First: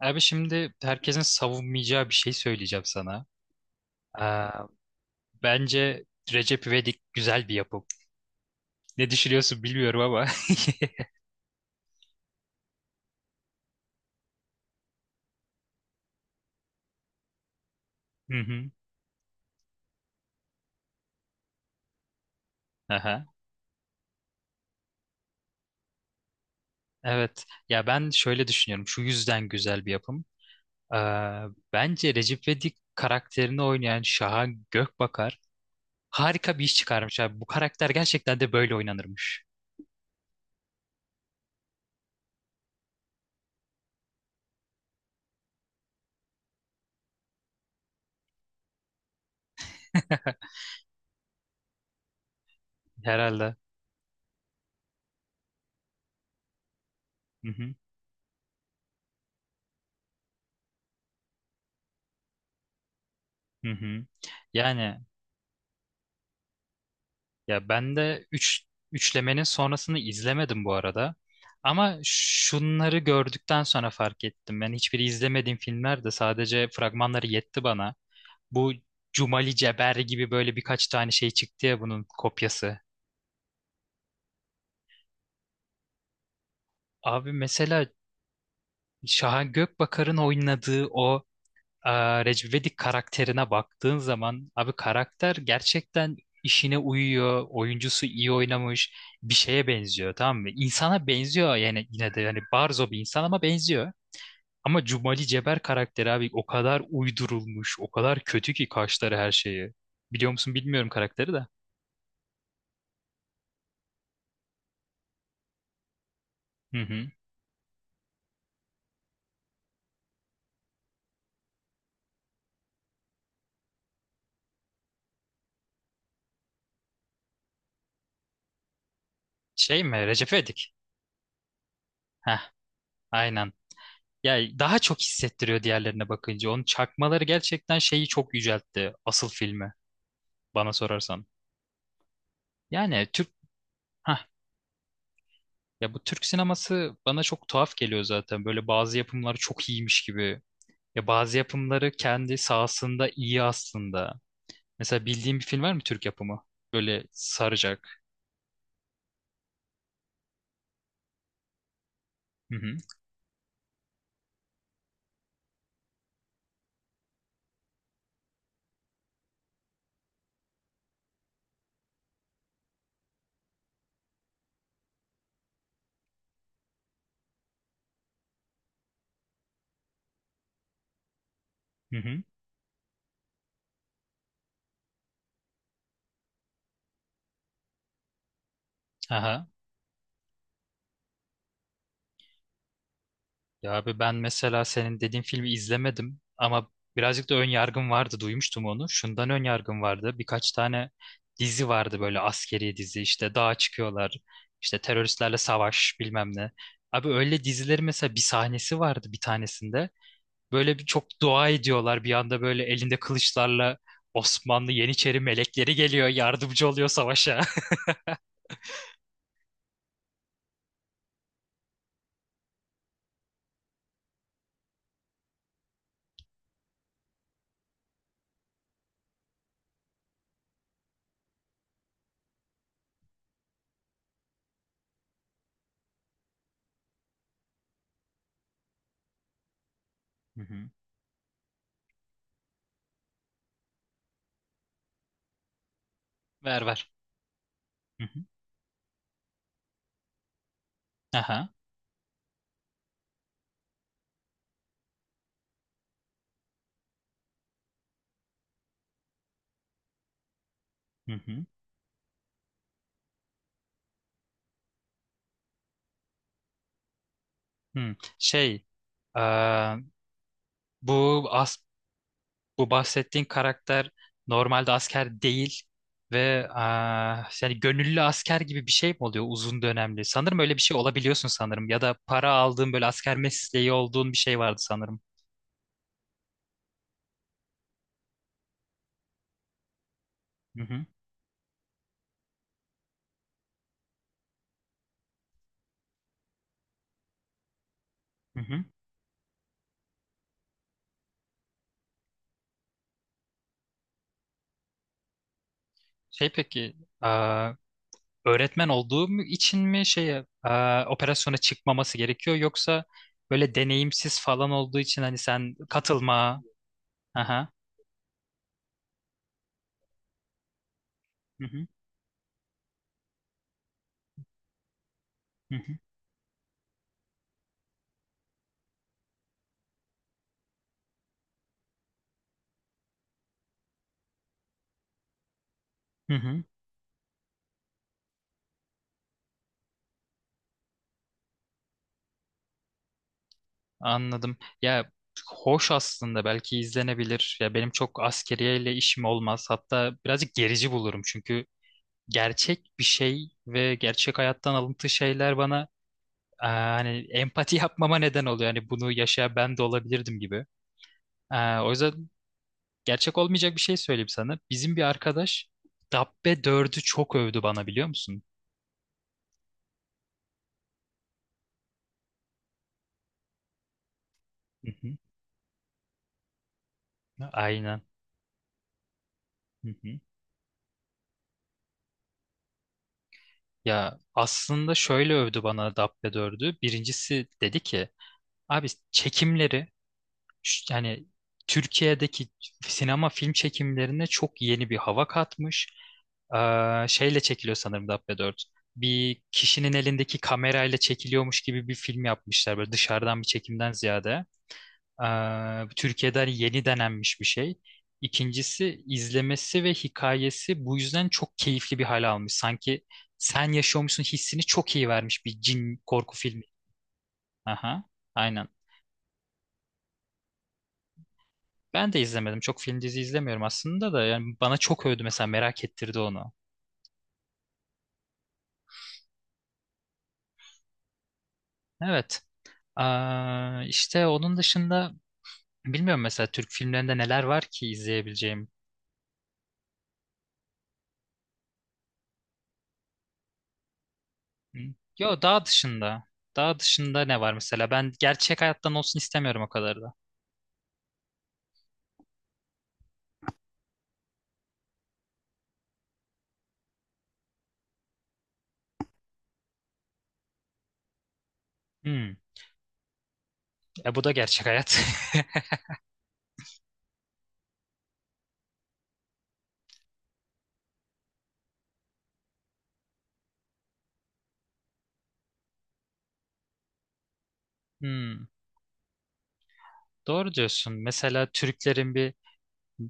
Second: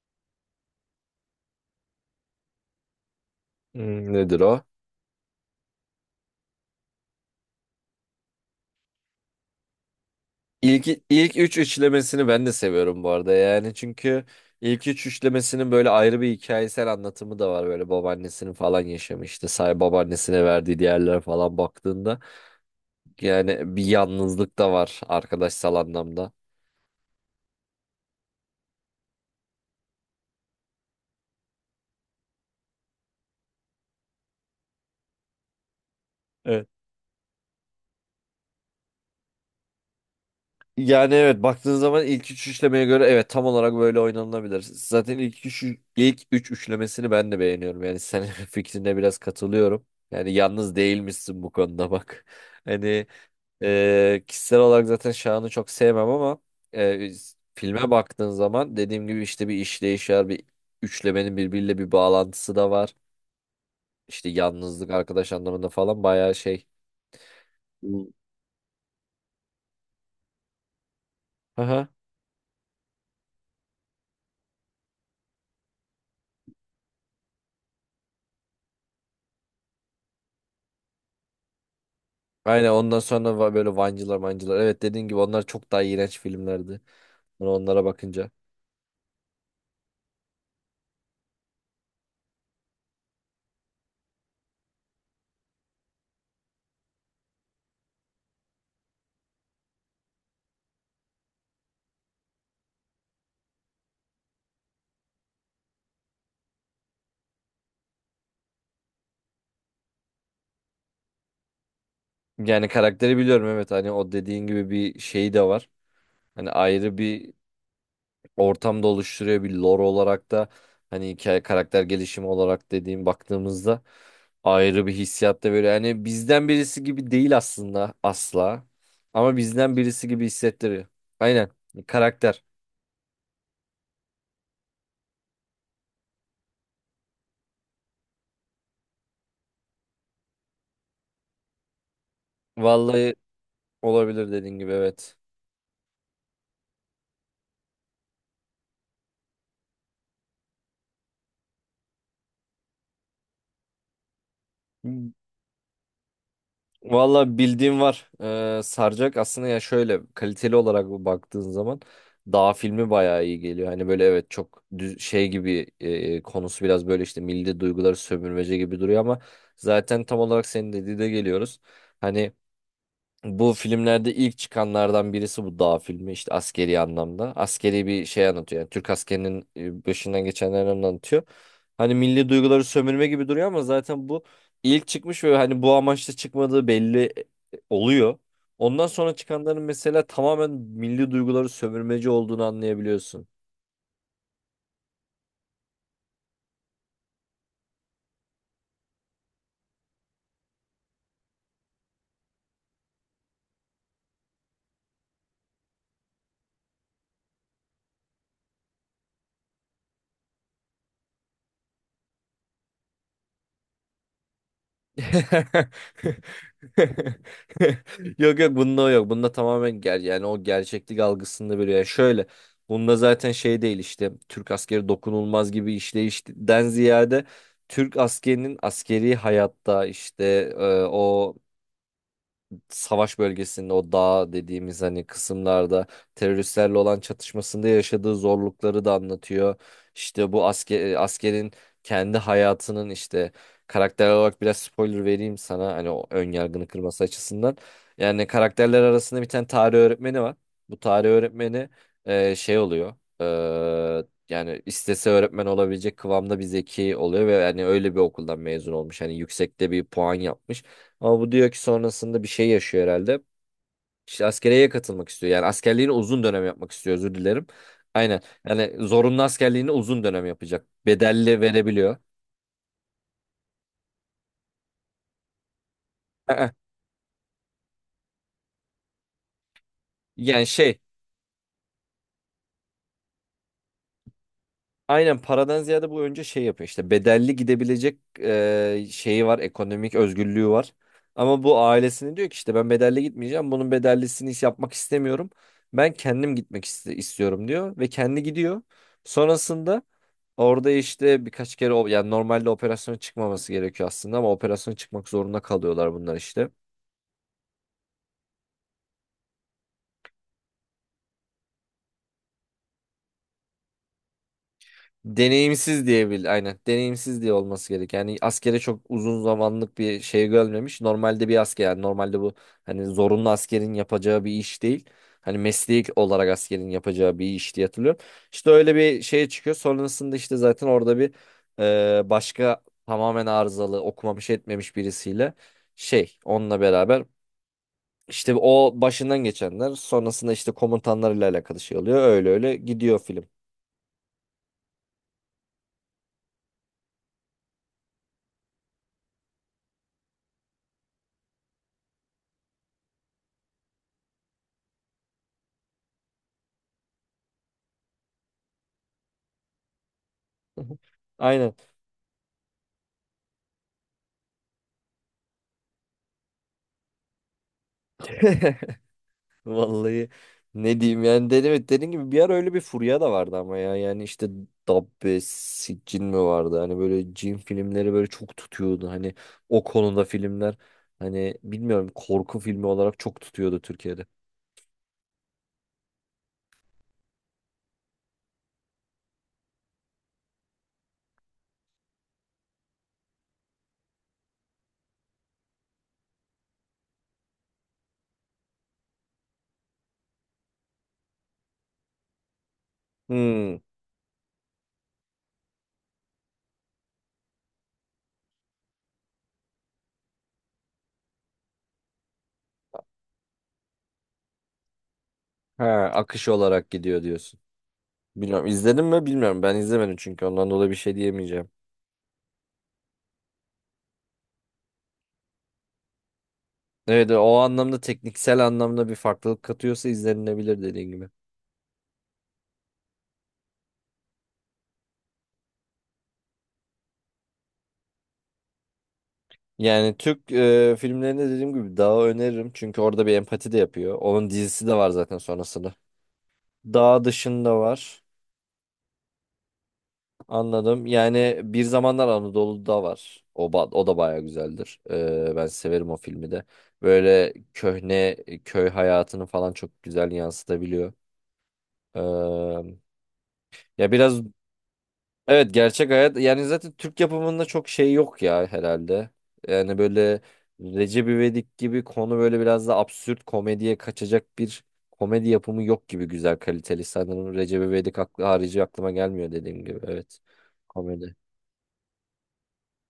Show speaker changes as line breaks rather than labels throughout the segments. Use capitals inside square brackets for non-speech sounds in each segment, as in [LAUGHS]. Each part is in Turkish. Abi şimdi herkesin savunmayacağı bir şey söyleyeceğim sana.
Nedir
Ee,
o?
bence Recep İvedik güzel bir yapım. Ne düşünüyorsun bilmiyorum ama. [LAUGHS]
İlk üç üçlemesini ben de seviyorum bu arada yani çünkü ilk üç üçlemesinin böyle ayrı bir hikayesel anlatımı da var böyle
Hı
babaannesinin
hı.
falan yaşamıştı işte say babaannesine verdiği diğerlere falan baktığında
Aha.
yani bir yalnızlık da var arkadaşsal anlamda.
Evet. Ya ben şöyle düşünüyorum. Şu yüzden güzel bir yapım. Ee, bence Recep İvedik karakterini oynayan Şahan Gökbakar harika bir
Evet.
iş çıkarmış abi. Bu karakter gerçekten de böyle oynanırmış.
Yani evet baktığın zaman ilk üç üçlemeye göre evet tam olarak böyle oynanılabilir. Zaten ilk üç üçlemesini ben de beğeniyorum yani senin [LAUGHS] fikrine biraz katılıyorum. Yani
[LAUGHS]
yalnız değilmişsin bu konuda bak. [LAUGHS] Hani
Herhalde.
Kişisel olarak zaten Şahan'ı çok sevmem ama e,
Hı hı.
filme baktığın zaman dediğim gibi işte bir işleyiş var, bir üçlemenin birbiriyle bir bağlantısı da var.
Hı hı.
İşte yalnızlık
Yani
arkadaş anlamında falan bayağı şey.
ya ben
Hmm.
de üçlemenin sonrasını izlemedim bu arada.
Aha.
Ama şunları gördükten sonra fark ettim. Ben hiçbiri izlemediğim filmler de sadece fragmanları yetti bana. Bu Cumali Ceber gibi böyle birkaç tane şey çıktı ya bunun
Aynen
kopyası.
ondan sonra böyle Vancılar Mancılar. Evet, dediğin gibi onlar çok daha iğrenç filmlerdi.
Abi
Sonra onlara
mesela
bakınca.
Şahan Gökbakar'ın oynadığı o Recep İvedik karakterine baktığın zaman abi karakter gerçekten işine uyuyor. Oyuncusu iyi oynamış. Bir şeye benziyor, tamam mı? İnsana benziyor yani, yine de yani barzo bir insan ama benziyor. Ama Cumali Ceber karakteri abi o kadar uydurulmuş, o kadar kötü ki kaşları, her şeyi. Biliyor musun bilmiyorum karakteri de.
Yani karakteri biliyorum, evet, hani o dediğin gibi bir şey de var. Hani
Hı
ayrı
hı.
bir ortamda oluşturuyor, bir lore olarak da hani hikaye karakter gelişimi olarak dediğim baktığımızda ayrı bir hissiyat da böyle, yani bizden birisi gibi değil aslında asla ama bizden
Şey mi?
birisi gibi
Recep İvedik.
hissettiriyor. Aynen,
Heh,
karakter.
aynen. Ya daha çok hissettiriyor diğerlerine bakınca. Onun çakmaları gerçekten şeyi çok yüceltti, asıl filmi bana sorarsan. Yani
Vallahi
Türk Hah.
olabilir dediğin gibi, evet.
Ya bu Türk sineması bana çok tuhaf geliyor zaten. Böyle bazı yapımları çok iyiymiş gibi. Ya bazı yapımları kendi sahasında iyi aslında. Mesela bildiğin bir film var mı Türk yapımı? Böyle
Valla bildiğim
saracak.
var. Saracak aslında ya, şöyle kaliteli olarak baktığın zaman Dağ
Hı hı.
filmi bayağı iyi geliyor. Hani böyle evet, çok düz, şey gibi konusu biraz böyle işte milli duyguları sömürmece gibi duruyor ama zaten tam olarak senin dediğine geliyoruz. Hani bu filmlerde ilk çıkanlardan birisi bu dağ filmi, işte askeri anlamda. Askeri bir şey anlatıyor. Yani Türk askerinin başından geçenlerini anlatıyor. Hani
Hı hı.
milli duyguları sömürme gibi duruyor ama zaten bu ilk çıkmış ve hani bu amaçla çıkmadığı belli oluyor. Ondan sonra
Aha.
çıkanların mesela tamamen milli duyguları sömürmeci olduğunu anlayabiliyorsun.
Ya abi ben mesela senin dediğin filmi izlemedim ama birazcık da ön yargım vardı, duymuştum onu. Şundan ön yargım vardı. Birkaç tane dizi vardı böyle askeri dizi, işte dağa çıkıyorlar, işte teröristlerle savaş, bilmem ne. Abi öyle dizileri mesela, bir sahnesi vardı bir tanesinde. Böyle bir çok dua ediyorlar, bir anda böyle elinde kılıçlarla Osmanlı
[LAUGHS]
Yeniçeri
[LAUGHS]
melekleri geliyor, yardımcı oluyor savaşa. [LAUGHS]
Yok, yok, bunda o yok. Bunda tamamen yani o gerçeklik algısında böyle, yani şöyle bunda zaten şey değil, işte Türk askeri dokunulmaz gibi işleyişten ziyade Türk askerinin askeri hayatta işte o savaş bölgesinde, o dağ dediğimiz hani kısımlarda teröristlerle olan çatışmasında yaşadığı zorlukları da anlatıyor. İşte
Hı
bu
hı.
asker, askerin kendi hayatının işte karakter olarak, biraz spoiler vereyim sana hani, o ön
Ver
yargını
ver.
kırması açısından.
Hı hı.
Yani karakterler arasında bir tane tarih öğretmeni var. Bu tarih
Aha.
öğretmeni şey oluyor. Yani istese öğretmen olabilecek kıvamda bir zeki oluyor ve yani öyle bir okuldan mezun olmuş. Hani yüksekte bir puan yapmış.
Hı
Ama bu
hı.
diyor ki sonrasında bir şey yaşıyor herhalde. İşte askeriyeye katılmak istiyor. Yani askerliğini uzun dönem yapmak istiyor, özür dilerim.
Hı.
Aynen. Yani zorunlu askerliğini
Eee,
uzun dönem yapacak.
bu
Bedelli verebiliyor.
Bu bahsettiğin karakter normalde asker değil ve
Aa,
yani gönüllü asker gibi bir şey mi oluyor uzun dönemli? Sanırım
yani
öyle bir şey
şey,
olabiliyorsun sanırım, ya da para aldığın böyle asker mesleği olduğun bir şey vardı sanırım.
aynen paradan ziyade bu önce şey yapıyor. İşte bedelli gidebilecek şeyi var. Ekonomik özgürlüğü
Hı
var.
hı,
Ama bu ailesine diyor ki işte ben bedelli gitmeyeceğim. Bunun bedellisini hiç yapmak istemiyorum. Ben kendim gitmek istiyorum diyor. Ve kendi
hı
gidiyor.
hı.
Sonrasında orada işte birkaç kere yani normalde operasyon çıkmaması gerekiyor aslında ama operasyon çıkmak zorunda kalıyorlar bunlar
Şey
işte.
peki, öğretmen olduğum için mi şeye operasyona çıkmaması gerekiyor, yoksa böyle deneyimsiz falan olduğu için hani sen
Deneyimsiz diye bil,
katılma.
aynen, deneyimsiz diye
Aha.
olması gerek. Yani askere çok uzun zamanlık bir şey görmemiş. Normalde bir
Hı
asker,
hı,
yani normalde bu hani zorunlu askerin yapacağı bir iş değil. Hani
hı hı,
mesleki olarak askerin yapacağı bir iş diye hatırlıyorum. İşte öyle bir şeye çıkıyor. Sonrasında işte zaten orada bir başka tamamen arızalı, okumamış etmemiş birisiyle
hı
şey,
hı.
onunla beraber. İşte o başından geçenler sonrasında işte komutanlarıyla alakalı şey oluyor. Öyle öyle gidiyor film.
Anladım. Ya hoş aslında, belki izlenebilir. Ya benim çok askeriyeyle işim olmaz. Hatta birazcık gerici bulurum çünkü gerçek bir şey ve gerçek hayattan alıntı şeyler bana hani empati [LAUGHS] yapmama neden oluyor. Hani bunu yaşayan ben de olabilirdim gibi.
Hı hı. Aynen.
O yüzden gerçek olmayacak bir şey söyleyeyim sana. Bizim bir arkadaş Dabbe dördü çok övdü bana, biliyor musun?
[LAUGHS] Vallahi ne diyeyim, yani dedim, evet, dediğim gibi bir ara öyle bir furya da vardı ama ya, yani işte
Hı hı.
Dabbe, cin mi vardı, hani böyle cin
Aynen.
filmleri böyle çok tutuyordu, hani o
Hı hı.
konuda filmler, hani bilmiyorum, korku filmi olarak çok tutuyordu
Ya
Türkiye'de.
aslında şöyle övdü bana Dabbe dördü. Birincisi dedi ki abi çekimleri, yani Türkiye'deki sinema film çekimlerine çok yeni bir hava katmış. Şeyle çekiliyor sanırım Dabbe dört. Bir kişinin elindeki kamerayla çekiliyormuş gibi bir film yapmışlar, böyle dışarıdan bir
Hmm.
çekimden ziyade. Türkiye'de hani yeni denenmiş bir şey. İkincisi, izlemesi ve hikayesi bu yüzden çok keyifli bir hale almış. Sanki sen yaşıyormuşsun hissini çok iyi vermiş bir cin
Ha,
korku
akış
filmi.
olarak gidiyor diyorsun.
Aha,
Bilmiyorum,
aynen.
izledim mi bilmiyorum, ben izlemedim çünkü ondan dolayı bir şey diyemeyeceğim.
Ben de izlemedim. Çok film dizi izlemiyorum aslında da. Yani bana çok övdü, mesela merak ettirdi onu.
Evet, o anlamda, tekniksel anlamda bir farklılık katıyorsa izlenilebilir dediğin gibi.
Evet. İşte onun dışında bilmiyorum mesela Türk filmlerinde neler var ki izleyebileceğim.
Yani Türk filmlerinde dediğim gibi Dağ'ı öneririm. Çünkü orada bir empati de yapıyor. Onun
Hı?
dizisi de var zaten
Yo, daha
sonrasında.
dışında. Daha
Dağ
dışında ne var
dışında
mesela? Ben
var.
gerçek hayattan olsun istemiyorum o kadar da.
Anladım. Yani Bir Zamanlar Anadolu'da var. O, o da bayağı güzeldir. Ben severim o filmi de. Böyle köhne köy hayatını falan çok güzel yansıtabiliyor.
Hmm.
E, Ya
E bu da
biraz.
gerçek hayat. [LAUGHS]
Evet, gerçek hayat, yani zaten Türk yapımında çok şey yok ya herhalde. Yani böyle Recep İvedik gibi konu, böyle biraz da absürt komediye kaçacak bir komedi yapımı yok gibi güzel kaliteli. Sanırım Recep İvedik aklı
Hmm.
harici aklıma gelmiyor, dediğim gibi, evet,
Doğru diyorsun.
komedi.
Mesela Türklerin bir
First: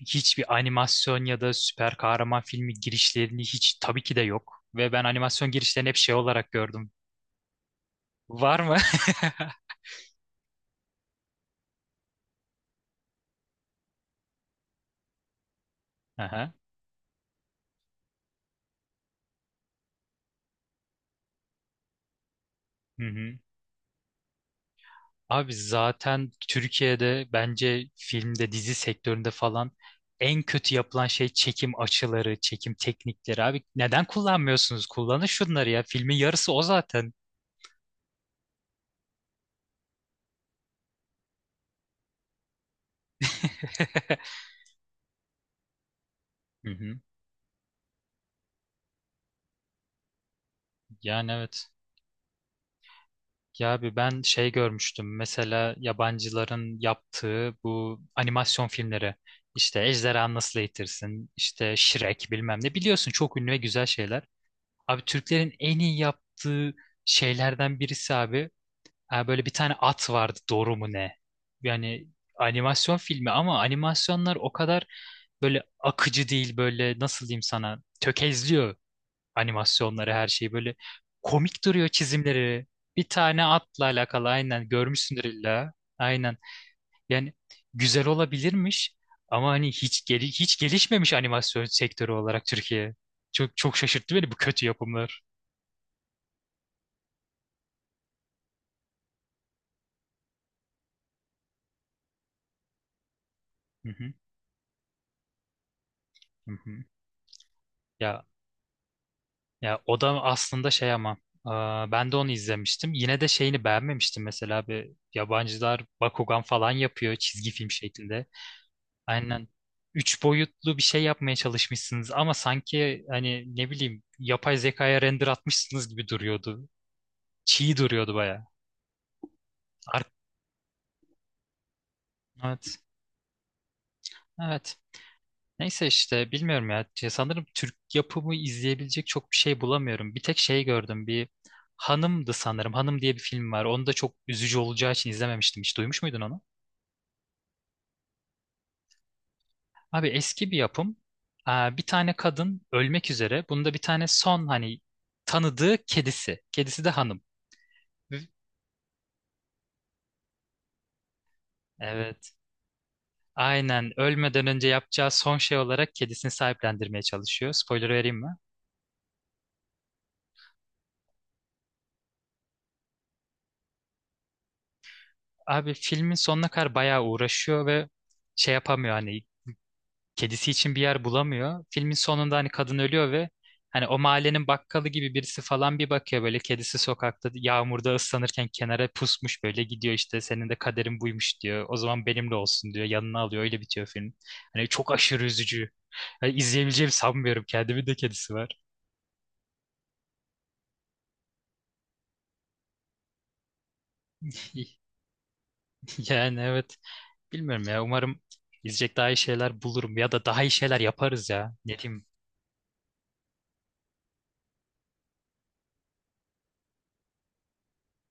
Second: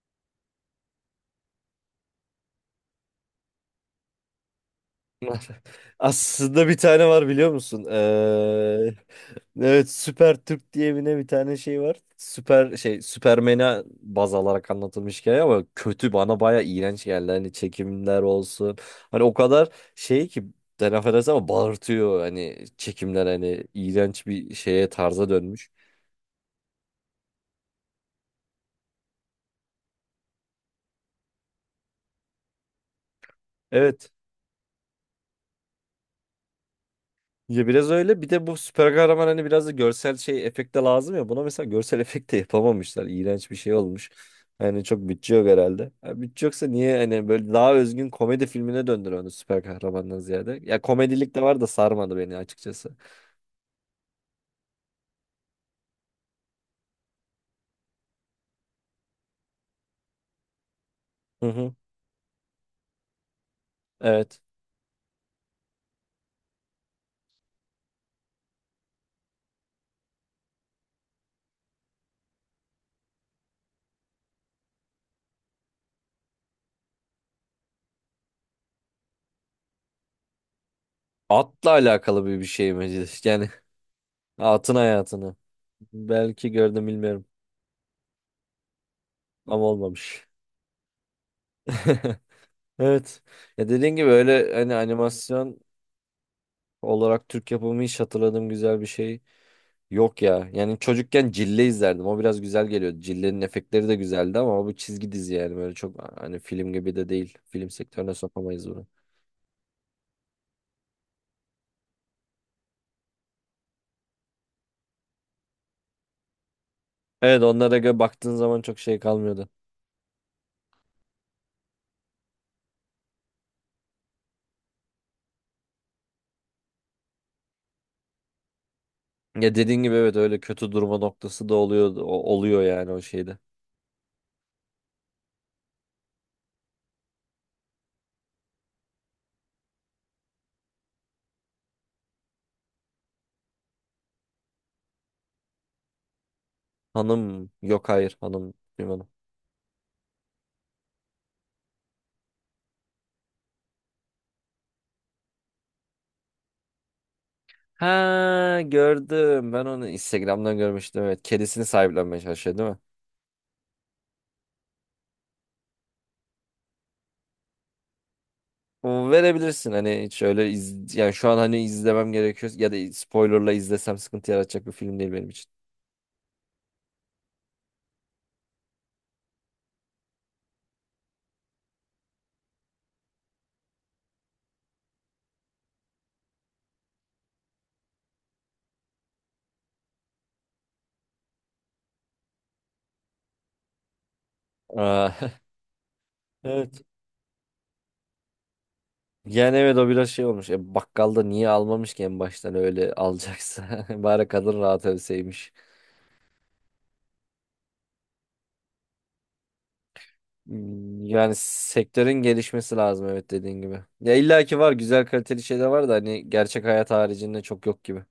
Hiçbir animasyon ya da süper kahraman filmi girişlerini hiç, tabii ki de yok. Ve ben animasyon girişlerini hep şey olarak
Aslında bir
gördüm.
tane var, biliyor musun?
Var mı?
Evet, Süper Türk diye bir tane şey var. Süper şey, Süpermen'e baz alarak anlatılmış hikaye ama kötü,
[LAUGHS]
bana
Aha.
baya iğrenç geldi. Hani çekimler olsun. Hani o kadar şey ki ben affedersin ama bağırtıyor, hani
Hı
çekimler
hı.
hani iğrenç bir şeye, tarza
Abi
dönmüş.
zaten Türkiye'de bence filmde, dizi sektöründe falan en kötü yapılan şey çekim açıları, çekim teknikleri. Abi neden
Evet.
kullanmıyorsunuz? Kullanın şunları ya. Filmin yarısı o zaten.
Ya biraz öyle. Bir de bu süper kahraman hani biraz da görsel şey efekte lazım ya. Buna mesela görsel [LAUGHS] efekte yapamamışlar. İğrenç bir şey olmuş.
[LAUGHS]
Yani çok bütçe yok herhalde. Ya bütçe yoksa
Hı
niye
hı.
hani böyle daha özgün komedi filmine döndür onu süper kahramandan ziyade. Ya
Yani
komedilik de var da
evet.
sarmadı beni açıkçası.
Ya abi ben şey görmüştüm. Mesela yabancıların yaptığı bu animasyon filmleri. İşte Ejderha Nasıl Eğitirsin,
Hı hı.
işte Shrek bilmem ne. Biliyorsun, çok ünlü ve güzel şeyler.
Evet.
Abi Türklerin en iyi yaptığı şeylerden birisi abi. Ha, böyle bir tane at vardı, doğru mu ne? Yani animasyon filmi, ama animasyonlar o kadar böyle akıcı değil, böyle nasıl diyeyim sana, tökezliyor animasyonları, her şeyi, böyle komik
Atla
duruyor
alakalı bir
çizimleri.
şey
Bir
mi? [LAUGHS]
tane
Yani
atla alakalı, aynen,
atın
görmüşsündür
hayatını.
illa. Aynen,
Belki gördüm bilmiyorum.
yani güzel olabilirmiş ama
Ama
hani
olmamış.
hiç gelişmemiş animasyon sektörü
[LAUGHS]
olarak Türkiye.
Evet.
Çok
Ya
çok
dediğin gibi
şaşırttı beni bu
öyle
kötü
hani
yapımlar.
animasyon olarak Türk yapımı hiç hatırladığım güzel bir şey yok ya. Yani çocukken Cille izlerdim. O biraz güzel geliyordu. Cille'nin efektleri de güzeldi ama bu çizgi dizi, yani böyle çok hani
Hı
film
hı.
gibi de değil. Film sektörüne
Ya
sokamayız bunu.
ya o da aslında şey ama ben de onu izlemiştim. Yine de şeyini beğenmemiştim, mesela bir yabancılar Bakugan falan yapıyor
Evet,
çizgi film
onlara göre
şeklinde.
baktığın zaman çok şey
Aynen,
kalmıyordu.
üç boyutlu bir şey yapmaya çalışmışsınız ama sanki hani ne bileyim yapay zekaya render atmışsınız gibi duruyordu. Çiğ duruyordu baya.
Ya dediğin gibi
Ar-
evet, öyle kötü durma noktası da oluyor
evet.
yani, o şeyde.
Evet. Neyse işte bilmiyorum ya. Ya sanırım Türk yapımı izleyebilecek çok bir şey bulamıyorum. Bir tek şey gördüm. Hanım'dı sanırım. Hanım diye bir film var. Onu da çok üzücü olacağı için izlememiştim. Hiç duymuş muydun onu?
Hanım yok, hayır, hanım duymadım.
Abi eski bir yapım. Aa, bir tane kadın ölmek üzere. Bunda bir tane son hani tanıdığı kedisi. Kedisi de Hanım.
Ha, gördüm. Ben onu Instagram'dan görmüştüm, evet. Kedisini sahiplenmeye
Evet.
çalışıyor değil mi?
Aynen. Ölmeden önce yapacağı son şey olarak kedisini sahiplendirmeye çalışıyor. Spoiler vereyim mi?
O verebilirsin, hani hiç öyle yani şu an hani izlemem gerekiyor ya da spoilerla izlesem sıkıntı yaratacak bir film değil benim için.
Abi filmin sonuna kadar bayağı uğraşıyor ve şey yapamıyor, hani kedisi için bir yer bulamıyor. Filmin sonunda hani kadın ölüyor ve hani o mahallenin bakkalı gibi birisi falan bir bakıyor böyle, kedisi sokakta yağmurda ıslanırken kenara pusmuş, böyle gidiyor, işte senin de kaderin buymuş diyor. O zaman benimle olsun diyor. Yanına alıyor, öyle bitiyor film. Hani çok
Aa,
aşırı
[LAUGHS]
üzücü. Yani
evet.
izleyebileceğimi sanmıyorum. Kendimin de kedisi var.
Yani evet o biraz şey olmuş. Bakkalda niye almamış ki en baştan öyle alacaksa? [LAUGHS] Bari kadın
[LAUGHS]
rahat ölseymiş.
Yani evet. Bilmiyorum ya. Umarım izleyecek daha iyi şeyler bulurum, ya da daha iyi şeyler yaparız
Yani
ya. Ne diyeyim?
sektörün gelişmesi lazım, evet, dediğin gibi. Ya illaki var, güzel kaliteli şeyler var da hani gerçek hayat haricinde çok yok gibi.